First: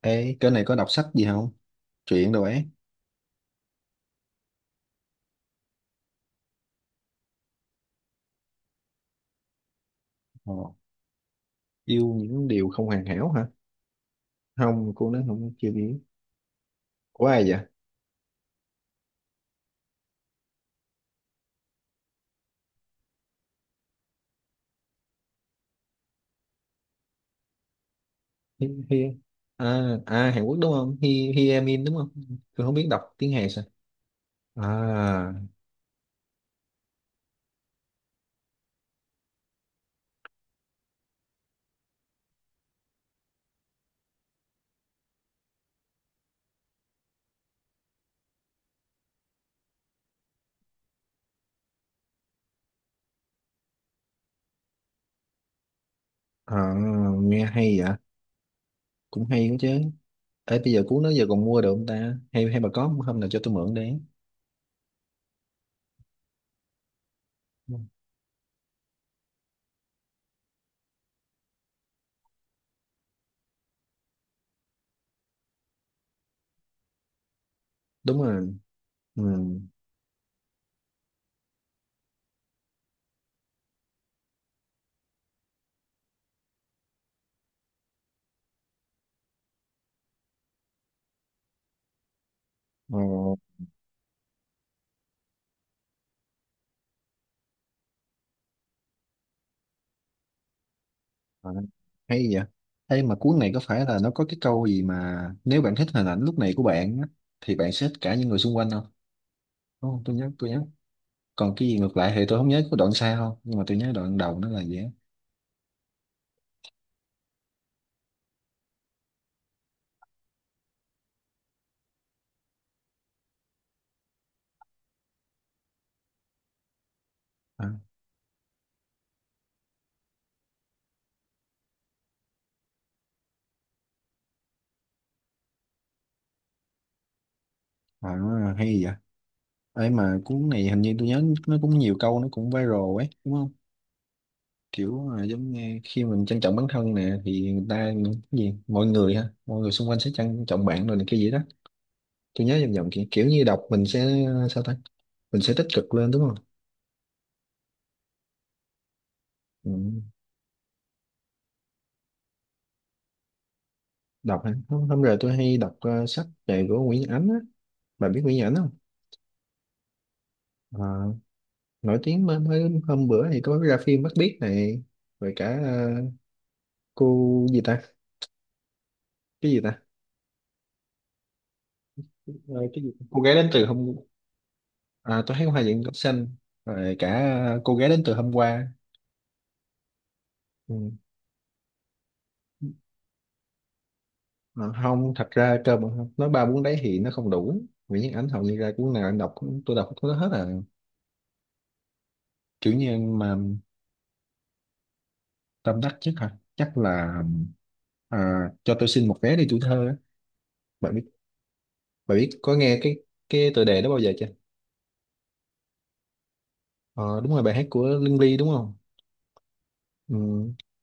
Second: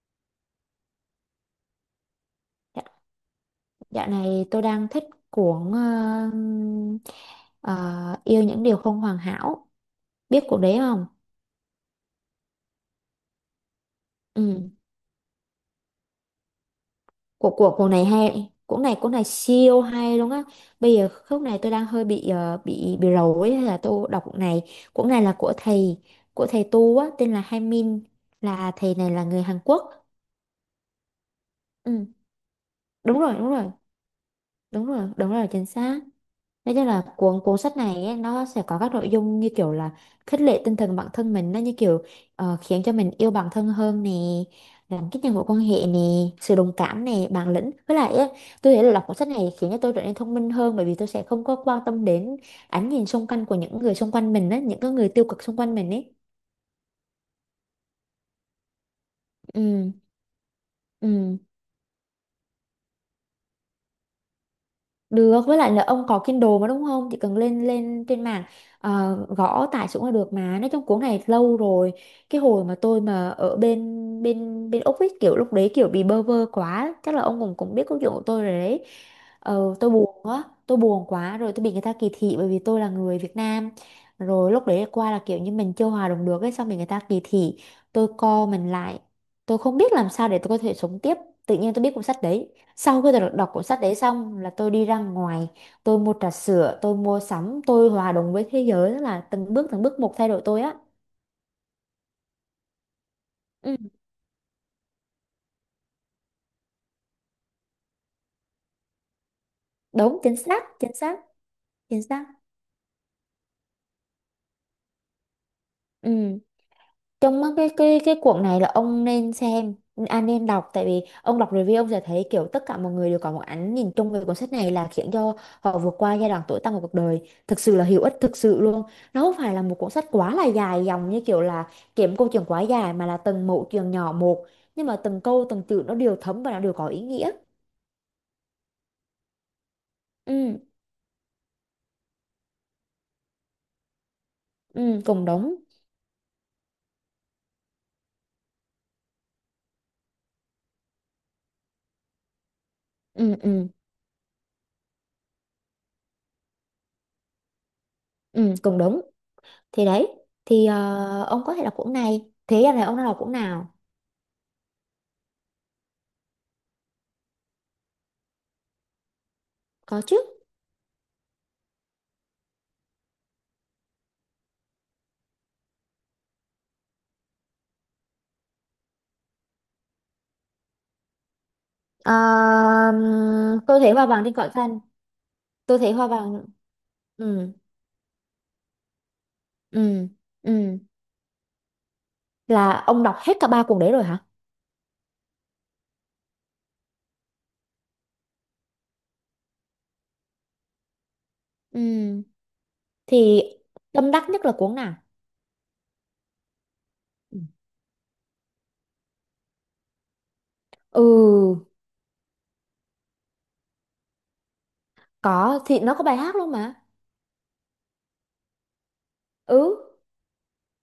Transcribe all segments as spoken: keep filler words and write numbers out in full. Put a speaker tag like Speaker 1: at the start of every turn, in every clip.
Speaker 1: Ê, cái này có đọc sách gì không? Truyện đồ ấy.
Speaker 2: Dạ- Dạo này tôi đang thích cuốn ờ, ờ, Yêu những điều không hoàn hảo. Biết
Speaker 1: Ờ,
Speaker 2: cuốn đấy không?
Speaker 1: yêu những điều không hoàn hảo hả?
Speaker 2: Ừ.
Speaker 1: Không, cô nói không chưa biết. Của ai
Speaker 2: Của
Speaker 1: vậy?
Speaker 2: của cuốn này hay, cuốn này cuốn này siêu hay luôn á. Bây giờ khúc này tôi đang hơi bị ờ, bị bị rầu ấy hay là tôi đọc cuốn này. Cuốn này là của thầy của thầy tu á tên là Hai Min,
Speaker 1: Hi,
Speaker 2: là thầy
Speaker 1: hi.
Speaker 2: này là người Hàn
Speaker 1: À,
Speaker 2: Quốc.
Speaker 1: à, Hàn Quốc đúng không? Hi, hi Em In đúng
Speaker 2: Ừ.
Speaker 1: không? Tôi không biết đọc
Speaker 2: Đúng
Speaker 1: tiếng
Speaker 2: rồi,
Speaker 1: Hàn
Speaker 2: đúng
Speaker 1: sao.
Speaker 2: rồi. Đúng rồi, đúng
Speaker 1: À,
Speaker 2: rồi, chính xác. Nói chung là cuốn cuốn sách này ấy, nó sẽ có các nội dung như kiểu là khích lệ tinh thần bản thân mình, nó như kiểu ờ, khiến cho mình yêu bản thân hơn nè, làm kích nhân mối quan hệ nè, sự đồng cảm nè, bản lĩnh với lại ấy, tôi thấy là đọc cuốn sách này khiến cho tôi trở nên thông minh hơn, bởi vì tôi sẽ không có quan tâm đến ánh nhìn xung quanh của những người xung quanh mình á, những cái người tiêu cực xung quanh mình ấy.
Speaker 1: à, nghe hay vậy. Cũng hay đó chứ.
Speaker 2: Ừ
Speaker 1: Ê, bây giờ cuốn đó giờ
Speaker 2: ừ.
Speaker 1: còn mua được không ta? Hay hay bà có không? Hôm nào cho tôi mượn đấy.
Speaker 2: Được, với lại là ông có Kindle mà đúng không? Chỉ cần lên lên trên mạng, ờ, gõ tải xuống là được mà. Nói chung cuốn này lâu rồi. Cái hồi mà tôi mà ở bên bên bên Úc ấy, kiểu lúc đấy kiểu bị bơ vơ quá, chắc là ông cũng cũng biết câu chuyện
Speaker 1: Đúng
Speaker 2: của tôi rồi
Speaker 1: rồi.
Speaker 2: đấy.
Speaker 1: Ừ.
Speaker 2: Ờ, tôi buồn quá, tôi buồn quá rồi tôi bị người ta kỳ thị bởi vì tôi là người Việt Nam. Rồi lúc đấy qua là kiểu như mình chưa hòa đồng được ấy, xong bị người ta kỳ thị. Tôi co mình lại. Tôi không biết làm sao để tôi có thể sống tiếp. Tự nhiên tôi biết cuốn sách đấy.
Speaker 1: Ờ.
Speaker 2: Sau khi đọc, đọc cuốn sách đấy xong là tôi đi ra ngoài, tôi mua trà sữa, tôi mua sắm, tôi hòa đồng với thế giới, tức là từng bước từng bước một thay đổi tôi á.
Speaker 1: À, hay vậy. Ê mà cuốn này có
Speaker 2: Ừ,
Speaker 1: phải là nó có cái câu gì mà nếu bạn thích hình ảnh lúc này của bạn á, thì bạn sẽ thích cả những người xung quanh không, đúng không? tôi
Speaker 2: đúng,
Speaker 1: nhớ
Speaker 2: chính
Speaker 1: tôi
Speaker 2: xác,
Speaker 1: nhớ
Speaker 2: chính xác,
Speaker 1: Còn cái gì ngược
Speaker 2: chính
Speaker 1: lại thì
Speaker 2: xác.
Speaker 1: tôi không nhớ, có đoạn sau không, nhưng mà tôi nhớ đoạn đầu nó là gì á.
Speaker 2: Ừ. Trong mắt cái cái cái cuộn này là ông nên xem, anh nên đọc, tại vì ông đọc review ông sẽ thấy kiểu tất cả mọi người đều có một ánh nhìn chung về cuốn sách này là khiến cho họ vượt qua giai đoạn tối tăm của cuộc đời, thực
Speaker 1: À,
Speaker 2: sự là hữu ích, thực sự luôn. Nó không phải là một cuốn sách quá là dài dòng như kiểu là kiếm câu chuyện quá dài, mà là từng mẩu chuyện nhỏ một, nhưng mà từng câu từng chữ nó đều thấm và nó đều có ý nghĩa.
Speaker 1: à, hay vậy. Ê mà cuốn
Speaker 2: Ừ,
Speaker 1: này hình như tôi nhớ nó cũng nhiều câu nó cũng viral ấy đúng không?
Speaker 2: ừ
Speaker 1: Kiểu à,
Speaker 2: cùng
Speaker 1: giống
Speaker 2: đúng.
Speaker 1: như khi mình trân trọng bản thân nè thì người ta, cái gì, mọi người ha, mọi người xung quanh sẽ trân trọng bạn rồi này, cái gì đó. Tôi nhớ vòng vòng kiểu, kiểu
Speaker 2: Ừ
Speaker 1: như đọc
Speaker 2: ừ
Speaker 1: mình sẽ, à, sao ta, mình sẽ tích cực lên đúng không?
Speaker 2: ừ, cùng đúng.
Speaker 1: Ừ.
Speaker 2: Thì đấy, thì ờ, ông có thể đọc cuốn này. Thế giờ này ông đã đọc cuốn nào?
Speaker 1: Đọc hả? Không, hôm rồi tôi hay đọc ờ, sách về của Nguyễn Nhật Ánh á. Bà biết Nguyễn Nhật Ánh không?
Speaker 2: Có chứ.
Speaker 1: Ờ, nổi tiếng. Mới, mới hôm bữa thì có ra phim Mắt Biếc này, rồi cả ờ, cô gì ta, cái gì ta?
Speaker 2: Ờ,
Speaker 1: Ờ, cái gì? Cô gái đến từ
Speaker 2: tôi thấy
Speaker 1: hôm...
Speaker 2: hoa vàng trên cỏ xanh,
Speaker 1: À, tôi thấy hoa
Speaker 2: tôi
Speaker 1: diện cỏ
Speaker 2: thấy hoa
Speaker 1: xanh,
Speaker 2: vàng.
Speaker 1: rồi cả
Speaker 2: Ừ.
Speaker 1: cô gái đến từ hôm qua.
Speaker 2: ừ ừ
Speaker 1: Ừ.
Speaker 2: là ông đọc hết cả ba cuốn đấy rồi hả?
Speaker 1: Ờ, không, thật ra cơ mà không nói ba cuốn đấy thì nó không đủ. Nguyễn Nhật Ánh hầu như ra cuốn nào anh đọc cũng- tôi đọc cũng có hết à,
Speaker 2: Ừ
Speaker 1: kiểu như mà.
Speaker 2: thì tâm đắc nhất là cuốn nào?
Speaker 1: Tâm đắc nhất hả? Chắc là à, cho tôi xin một vé đi tuổi thơ. bạn biết
Speaker 2: Ừ,
Speaker 1: bạn biết có nghe cái cái tựa đề đó bao giờ chưa?
Speaker 2: có thì nó có bài hát luôn mà.
Speaker 1: Ờ, đúng rồi, bài hát của Lương Ly đúng không?
Speaker 2: Ừ
Speaker 1: Ừ.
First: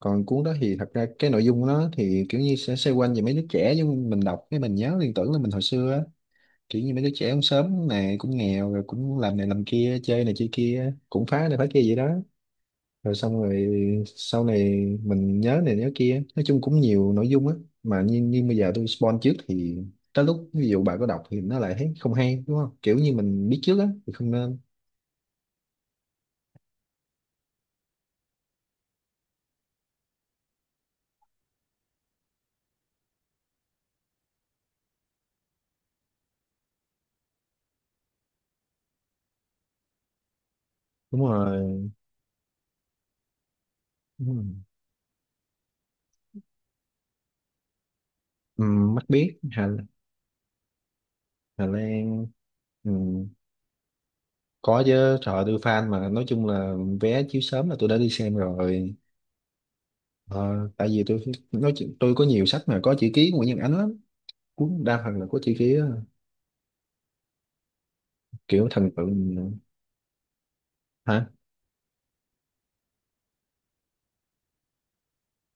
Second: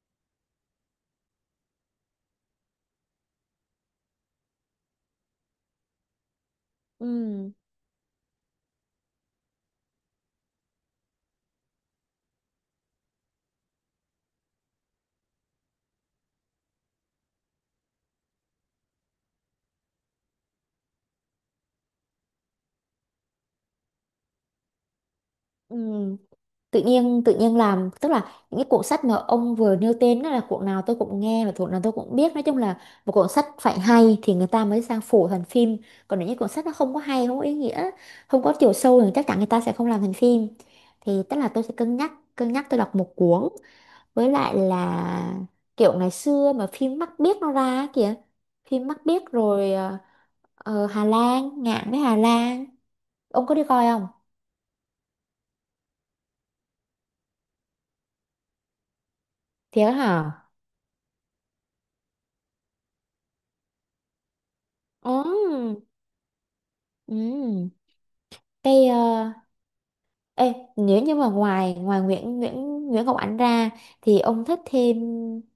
Speaker 1: Còn cuốn đó thì thật ra cái nội dung nó thì kiểu như sẽ xoay quanh về mấy đứa trẻ, nhưng mình đọc cái mình nhớ liên tưởng là mình hồi xưa á, kiểu như mấy đứa trẻ cũng
Speaker 2: ừ
Speaker 1: sớm này, cũng nghèo rồi cũng làm này làm kia, chơi này chơi kia, cũng phá này phá kia vậy đó. Rồi xong rồi sau này mình nhớ này nhớ kia, nói chung cũng nhiều nội dung á. Mà như, như bây giờ tôi spoil trước thì tới lúc ví dụ bà có đọc thì nó lại thấy không hay đúng không? Kiểu như mình biết trước á thì không nên.
Speaker 2: ừ. Tự nhiên tự nhiên làm, tức là những cái cuộn sách mà ông vừa nêu tên đó là cuộn nào tôi cũng nghe và cuộn nào tôi cũng biết. Nói chung là một cuộn sách phải hay thì người ta mới sang phổ thành phim, còn nếu như cuộn sách nó không có hay, không có ý nghĩa, không có chiều sâu thì chắc chắn người ta sẽ không làm thành phim.
Speaker 1: Đúng
Speaker 2: Thì tức là tôi sẽ
Speaker 1: rồi,
Speaker 2: cân nhắc cân nhắc tôi đọc một cuốn. Với
Speaker 1: đúng rồi.
Speaker 2: lại là kiểu ngày xưa mà phim Mắt Biếc nó ra á kìa,
Speaker 1: Ừ,
Speaker 2: phim
Speaker 1: mắt
Speaker 2: Mắt Biếc,
Speaker 1: biết. Hà,
Speaker 2: rồi ờ, ờ, Hà Lan
Speaker 1: Hà
Speaker 2: Ngạn với Hà
Speaker 1: Lan.
Speaker 2: Lan.
Speaker 1: Ừ,
Speaker 2: Ông có đi coi không?
Speaker 1: có chứ, trời ơi, tôi fan mà, nói chung là vé chiếu sớm là tôi đã đi xem rồi.
Speaker 2: Thiệt hả?
Speaker 1: Ờ, tại vì tôi nói chuyện- tôi có nhiều sách mà có chữ ký của Nguyễn Nhân Ánh lắm, cuốn đa phần là có chữ ký
Speaker 2: Ừ
Speaker 1: á.
Speaker 2: ừ
Speaker 1: Kiểu
Speaker 2: Cái
Speaker 1: thần
Speaker 2: ờ,
Speaker 1: tượng.
Speaker 2: ê, nếu như mà
Speaker 1: Hả?
Speaker 2: ngoài ngoài Nguyễn Nguyễn Nguyễn Ngọc Ánh ra thì ông thích thêm,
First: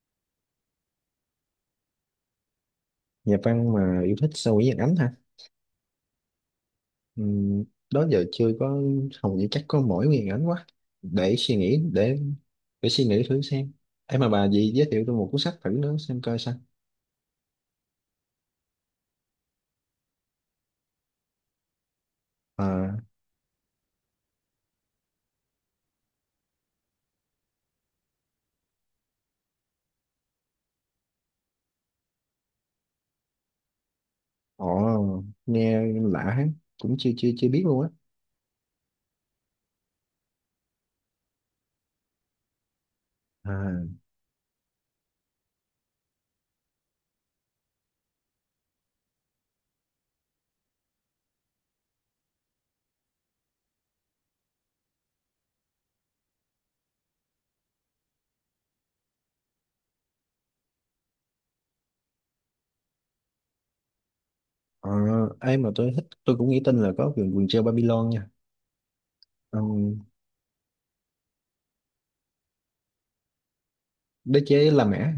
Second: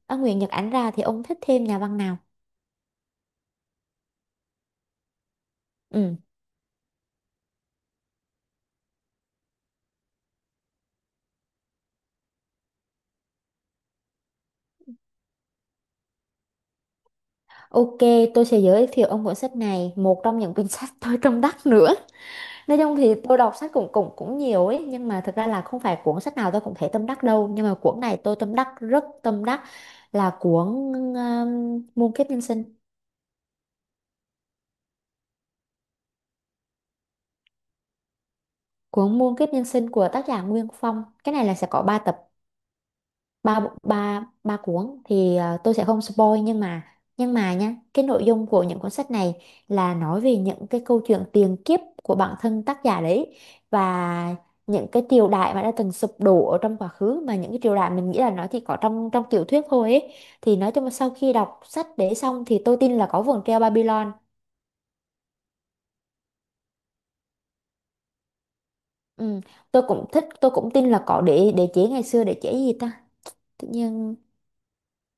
Speaker 2: à, Nguyễn Nhật Ánh ra thì ông thích thêm nhà văn nào?
Speaker 1: Nhà văn mà yêu thích sao? Nguyễn Nhân Ánh hả?
Speaker 2: Ừ.
Speaker 1: Ừ, đó giờ chưa có, hầu như chắc có mỗi Nguyễn Nhân Ánh quá. Để suy nghĩ để để suy nghĩ thử xem. Em mà bà gì giới thiệu tôi một cuốn sách thử nữa xem coi sao.
Speaker 2: Ok, tôi sẽ giới thiệu ông cuốn sách này, một trong những cuốn sách tôi tâm đắc nữa.
Speaker 1: Ờ.
Speaker 2: Nói chung thì tôi đọc sách cũng cũng cũng nhiều ấy, nhưng mà thực ra là không phải cuốn sách nào tôi cũng thấy tâm đắc đâu, nhưng mà cuốn này tôi tâm đắc, rất tâm đắc, là cuốn um, Muôn kiếp nhân sinh,
Speaker 1: Ồ, nghe lạ hết, cũng chưa chưa chưa biết luôn á.
Speaker 2: cuốn Muôn kiếp nhân sinh của tác giả Nguyên Phong. Cái này là sẽ có ba tập, ba bộ-
Speaker 1: À,
Speaker 2: ba ba cuốn thì à, tôi sẽ không spoil, nhưng mà nhưng mà nhá, cái nội dung của những cuốn sách này là nói về những cái câu chuyện tiền kiếp của bản thân tác giả đấy, và những cái triều đại mà đã từng sụp đổ ở trong quá khứ, mà những cái triều đại mình nghĩ là nó chỉ có trong trong tiểu thuyết thôi ấy. Thì nói chung là sau khi đọc sách để xong thì tôi tin là có vườn treo Babylon.
Speaker 1: ờ, ai mà tôi thích, tôi cũng nghĩ tin là có vườn vườn treo Babylon nha.
Speaker 2: Ừ.
Speaker 1: Ờ,
Speaker 2: Tôi cũng thích, tôi cũng tin là có đế đế chế ngày xưa, đế chế gì ta, tự nhiên
Speaker 1: đế chế La Mã.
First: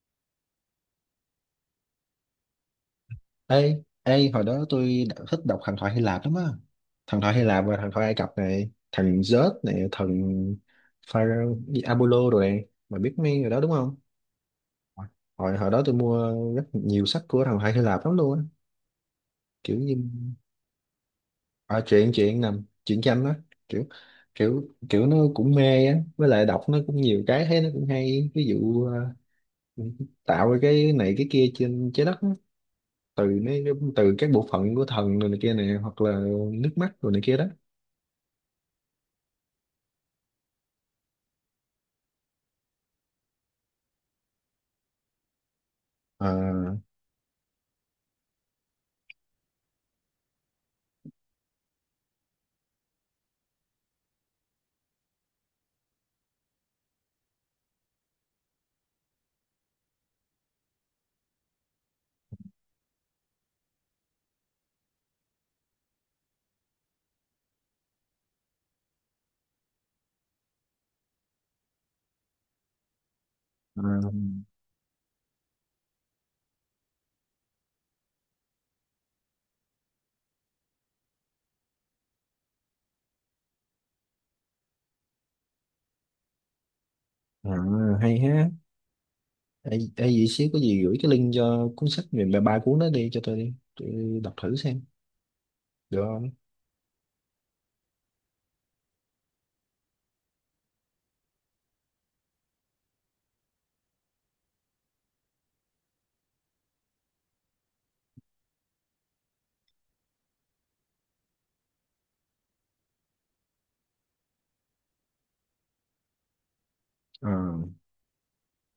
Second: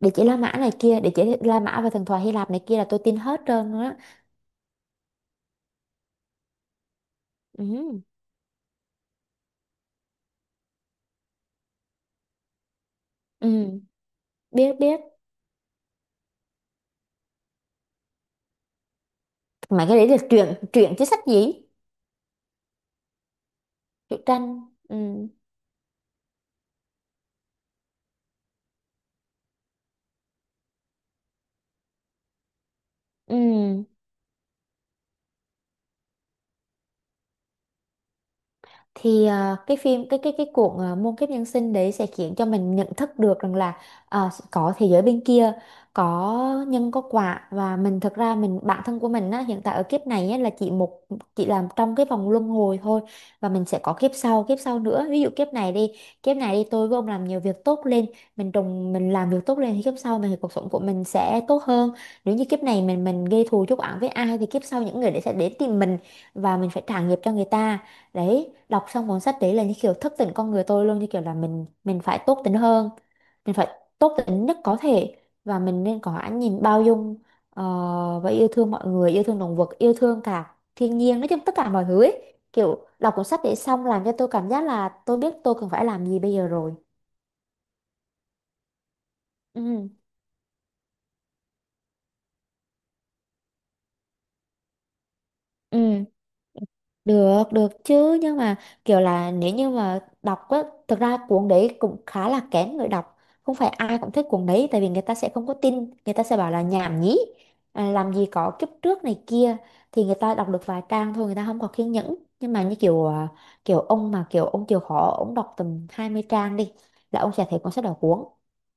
Speaker 2: đế chế La Mã này kia, đế chế La Mã và thần thoại Hy Lạp này kia là tôi tin hết trơn
Speaker 1: Ê,
Speaker 2: nữa.
Speaker 1: ê, hồi đó tôi đã thích đọc thần thoại Hy Lạp lắm á. Thần thoại Hy Lạp và thần
Speaker 2: Ừ.
Speaker 1: thoại Ai Cập này, thần Zeus này, thần Pharaoh, gì, Apollo rồi này. Mà biết mấy người đó đúng
Speaker 2: Ừ.
Speaker 1: không?
Speaker 2: Biết, biết.
Speaker 1: Hồi hồi đó tôi mua rất nhiều sách của thần thoại Hy Lạp lắm luôn á. Kiểu
Speaker 2: Mà
Speaker 1: như
Speaker 2: cái đấy là truyện truyện chứ sách gì?
Speaker 1: à, chuyện chuyện nằm chuyện tranh đó, kiểu
Speaker 2: Truyện tranh.
Speaker 1: kiểu
Speaker 2: Ừ.
Speaker 1: kiểu nó cũng mê á, với lại đọc nó cũng nhiều cái thấy nó cũng hay, ví dụ ờ, tạo ra cái này cái kia trên trái đất á, từ mấy cái-
Speaker 2: Ừ.
Speaker 1: từ các bộ phận của thần rồi này kia này, hoặc là nước mắt rồi này kia đó.
Speaker 2: thì ờ, cái phim cái cái cái cuộn ờ, muôn kiếp nhân sinh đấy sẽ khiến cho mình nhận thức được rằng là ờ, có thế giới bên kia,
Speaker 1: à,
Speaker 2: có nhân có quả, và mình, thực ra mình, bản thân của mình á, hiện tại ở kiếp này á, là chỉ một, chỉ làm trong cái vòng luân hồi thôi, và mình sẽ có kiếp sau, kiếp sau nữa. Ví dụ kiếp này đi, kiếp này đi tôi với ông làm nhiều việc tốt lên, mình trồng mình làm việc tốt lên thì kiếp sau mình, thì cuộc sống của mình sẽ tốt hơn. Nếu như kiếp này mình mình gây thù chuốc oán với ai thì kiếp sau những người đấy sẽ đến tìm mình và mình phải trả nghiệp cho người ta. Đấy, đọc xong cuốn sách đấy là như kiểu thức tỉnh con người tôi luôn, như kiểu là mình mình phải tốt tính hơn, mình phải
Speaker 1: à,
Speaker 2: tốt tính nhất có thể, và mình nên có ánh nhìn bao dung, ờ, và yêu thương mọi người, yêu thương động vật, yêu thương cả thiên nhiên, nói chung tất cả mọi thứ ấy. Kiểu đọc cuốn sách đấy xong làm cho tôi cảm giác là tôi biết tôi cần phải làm gì bây giờ rồi.
Speaker 1: à, hay ha,
Speaker 2: Ừ.
Speaker 1: hay, hay gì xíu, có gì gửi cái link cho cuốn sách về ba ba cuốn đó đi cho tôi, đi tôi đọc thử xem được
Speaker 2: Ừ.
Speaker 1: không?
Speaker 2: Được, được chứ, nhưng mà kiểu là nếu như mà đọc á, thực ra cuốn đấy cũng khá là kén người đọc, không phải ai cũng thích cuốn đấy, tại vì người ta sẽ không có tin, người ta sẽ bảo là nhảm nhí, à, làm gì có kiếp trước này kia, thì người ta đọc được vài trang thôi, người ta không có kiên nhẫn, nhưng mà như kiểu à, kiểu ông mà kiểu ông chịu khó ông đọc tầm hai mươi trang đi là ông sẽ thấy
Speaker 1: À,
Speaker 2: cuốn sách đó cuốn.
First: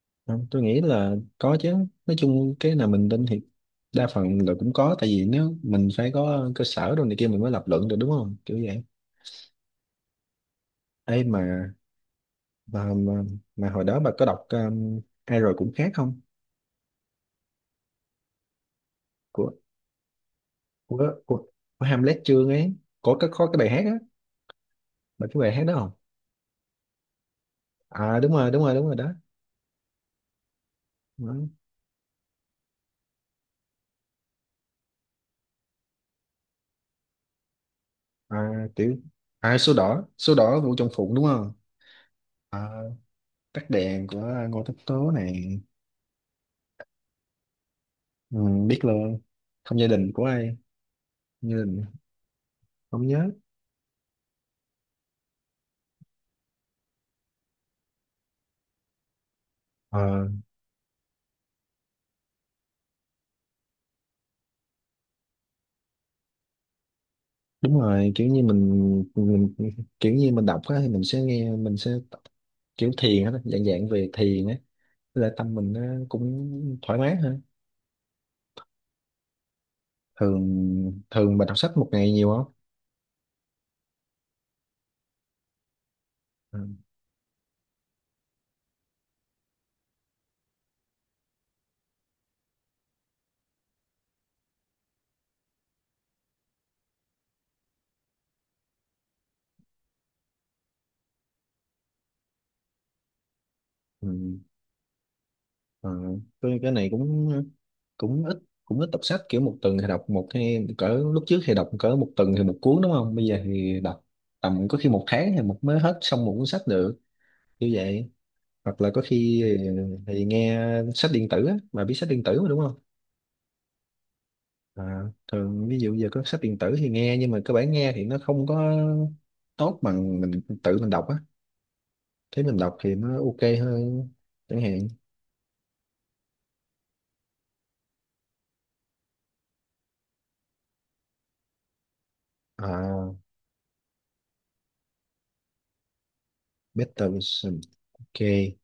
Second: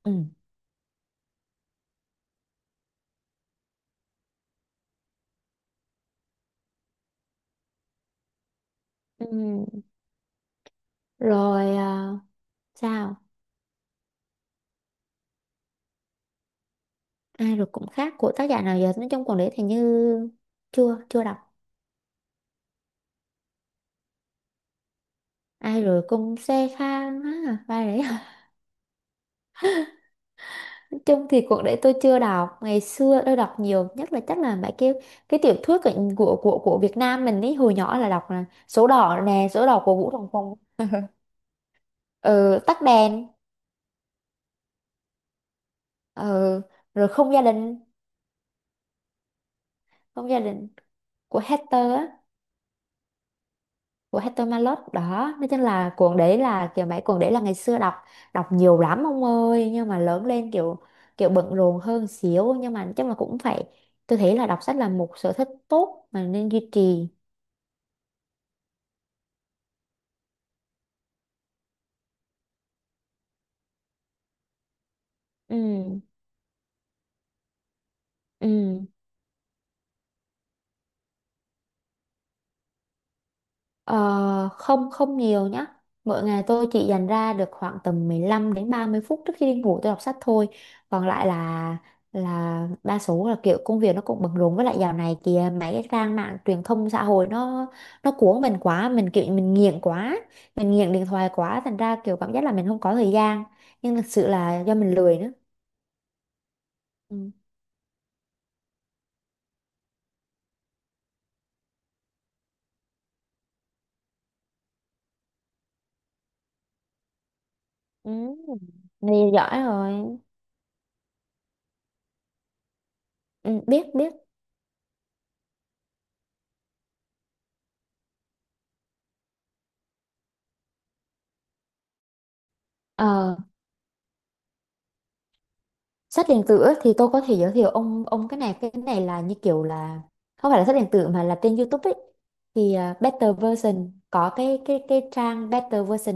Speaker 2: Ừ.
Speaker 1: không, tôi nghĩ là có chứ. Nói chung cái nào mình tin thì đa phần là cũng có, tại vì nếu mình phải có cơ sở đồ này kia mình mới lập luận được đúng không, kiểu vậy
Speaker 2: Ừ.
Speaker 1: ấy mà
Speaker 2: Rồi à,
Speaker 1: mà mà,
Speaker 2: sao
Speaker 1: mà hồi đó bà có đọc um, ai rồi cũng khác không?
Speaker 2: ai rồi cũng khác của tác giả nào giờ, nói chung cuốn đấy
Speaker 1: Của,
Speaker 2: thì như chưa
Speaker 1: của
Speaker 2: chưa đọc.
Speaker 1: của, của Hamlet Chương ấy, có cái có cái bài hát á, bà cái bài hát đó
Speaker 2: Ai
Speaker 1: không?
Speaker 2: rồi cũng xe khang á ba đấy
Speaker 1: À, đúng rồi, đúng rồi, đúng rồi đó.
Speaker 2: nói chung thì
Speaker 1: Đúng.
Speaker 2: cuộc đấy tôi chưa đọc, ngày xưa tôi đọc nhiều nhất là chắc là mấy cái cái tiểu thuyết của của của, của Việt Nam mình ấy, hồi nhỏ là đọc là
Speaker 1: À
Speaker 2: số
Speaker 1: tiểu.
Speaker 2: đỏ nè,
Speaker 1: À,
Speaker 2: số
Speaker 1: số
Speaker 2: đỏ của
Speaker 1: đỏ,
Speaker 2: Vũ Đồng
Speaker 1: số
Speaker 2: Phùng.
Speaker 1: đỏ Vũ Trọng Phụng đúng không?
Speaker 2: Ừ,
Speaker 1: À,
Speaker 2: tắt đèn.
Speaker 1: tắt đèn của Ngô Tất Tố này.
Speaker 2: Ừ, rồi không gia đình,
Speaker 1: Ừ, biết luôn. Không gia đình của
Speaker 2: không gia
Speaker 1: ai?
Speaker 2: đình của
Speaker 1: như
Speaker 2: Hector á,
Speaker 1: Không nhớ.
Speaker 2: của Hector Malot đó. Nói chung là cuốn đấy là kiểu mấy cuốn đấy là ngày xưa đọc, đọc nhiều lắm ông ơi, nhưng mà
Speaker 1: Ờ,
Speaker 2: lớn lên kiểu, kiểu bận rộn hơn xíu, nhưng mà chắc là cũng phải, tôi thấy là đọc sách là một sở thích tốt mà nên duy trì.
Speaker 1: đúng rồi, kiểu như mình mình, kiểu như mình đọc á thì mình sẽ nghe, mình sẽ tập- kiểu thiền á, dạng dạng về thiền á là tâm mình nó
Speaker 2: Ừ.
Speaker 1: cũng thoải mái hơn.
Speaker 2: ừ
Speaker 1: Thường thường bà đọc sách một ngày nhiều không?
Speaker 2: Ờ, không không nhiều nhá. Mỗi ngày
Speaker 1: Ừ.
Speaker 2: tôi chỉ dành ra được khoảng tầm mười lăm đến ba mươi phút trước khi đi ngủ tôi đọc sách thôi. Còn lại là là đa số là kiểu công việc nó cũng bận rộn, với lại dạo này kìa mấy cái trang mạng truyền thông xã hội nó nó cuốn mình quá, mình kiểu mình nghiện quá, mình nghiện điện thoại quá thành ra kiểu cảm giác là mình không có thời gian. Nhưng thực sự
Speaker 1: Ừ.
Speaker 2: là do mình lười nữa.
Speaker 1: Ờ, cái cái này cũng
Speaker 2: Ừ.
Speaker 1: cũng ít cũng ít đọc sách kiểu một tuần thì đọc một, hay cỡ lúc trước thì đọc cỡ một tuần thì một cuốn đúng không? Bây giờ thì đọc tầm có khi một tháng thì một mới hết xong một cuốn sách được, như vậy.
Speaker 2: Ừ.
Speaker 1: Hoặc là có
Speaker 2: Này
Speaker 1: khi
Speaker 2: giỏi rồi.
Speaker 1: thì nghe sách điện tử á, bà biết sách điện tử mà đúng không?
Speaker 2: Ừ, biết biết.
Speaker 1: À, thường ví dụ giờ có sách điện tử thì nghe, nhưng mà cơ bản nghe thì nó không có tốt bằng mình tự mình đọc á, thế mình đọc thì nó
Speaker 2: Ờ,
Speaker 1: OK hơn chẳng hạn.
Speaker 2: sách điện tử á, thì tôi có thể giới thiệu ông, ông cái này, cái này là như kiểu là không phải là sách điện tử mà là trên YouTube ấy, thì à,
Speaker 1: À,
Speaker 2: Better Version, có cái cái cái trang Better Version.
Speaker 1: Better Vision. OK.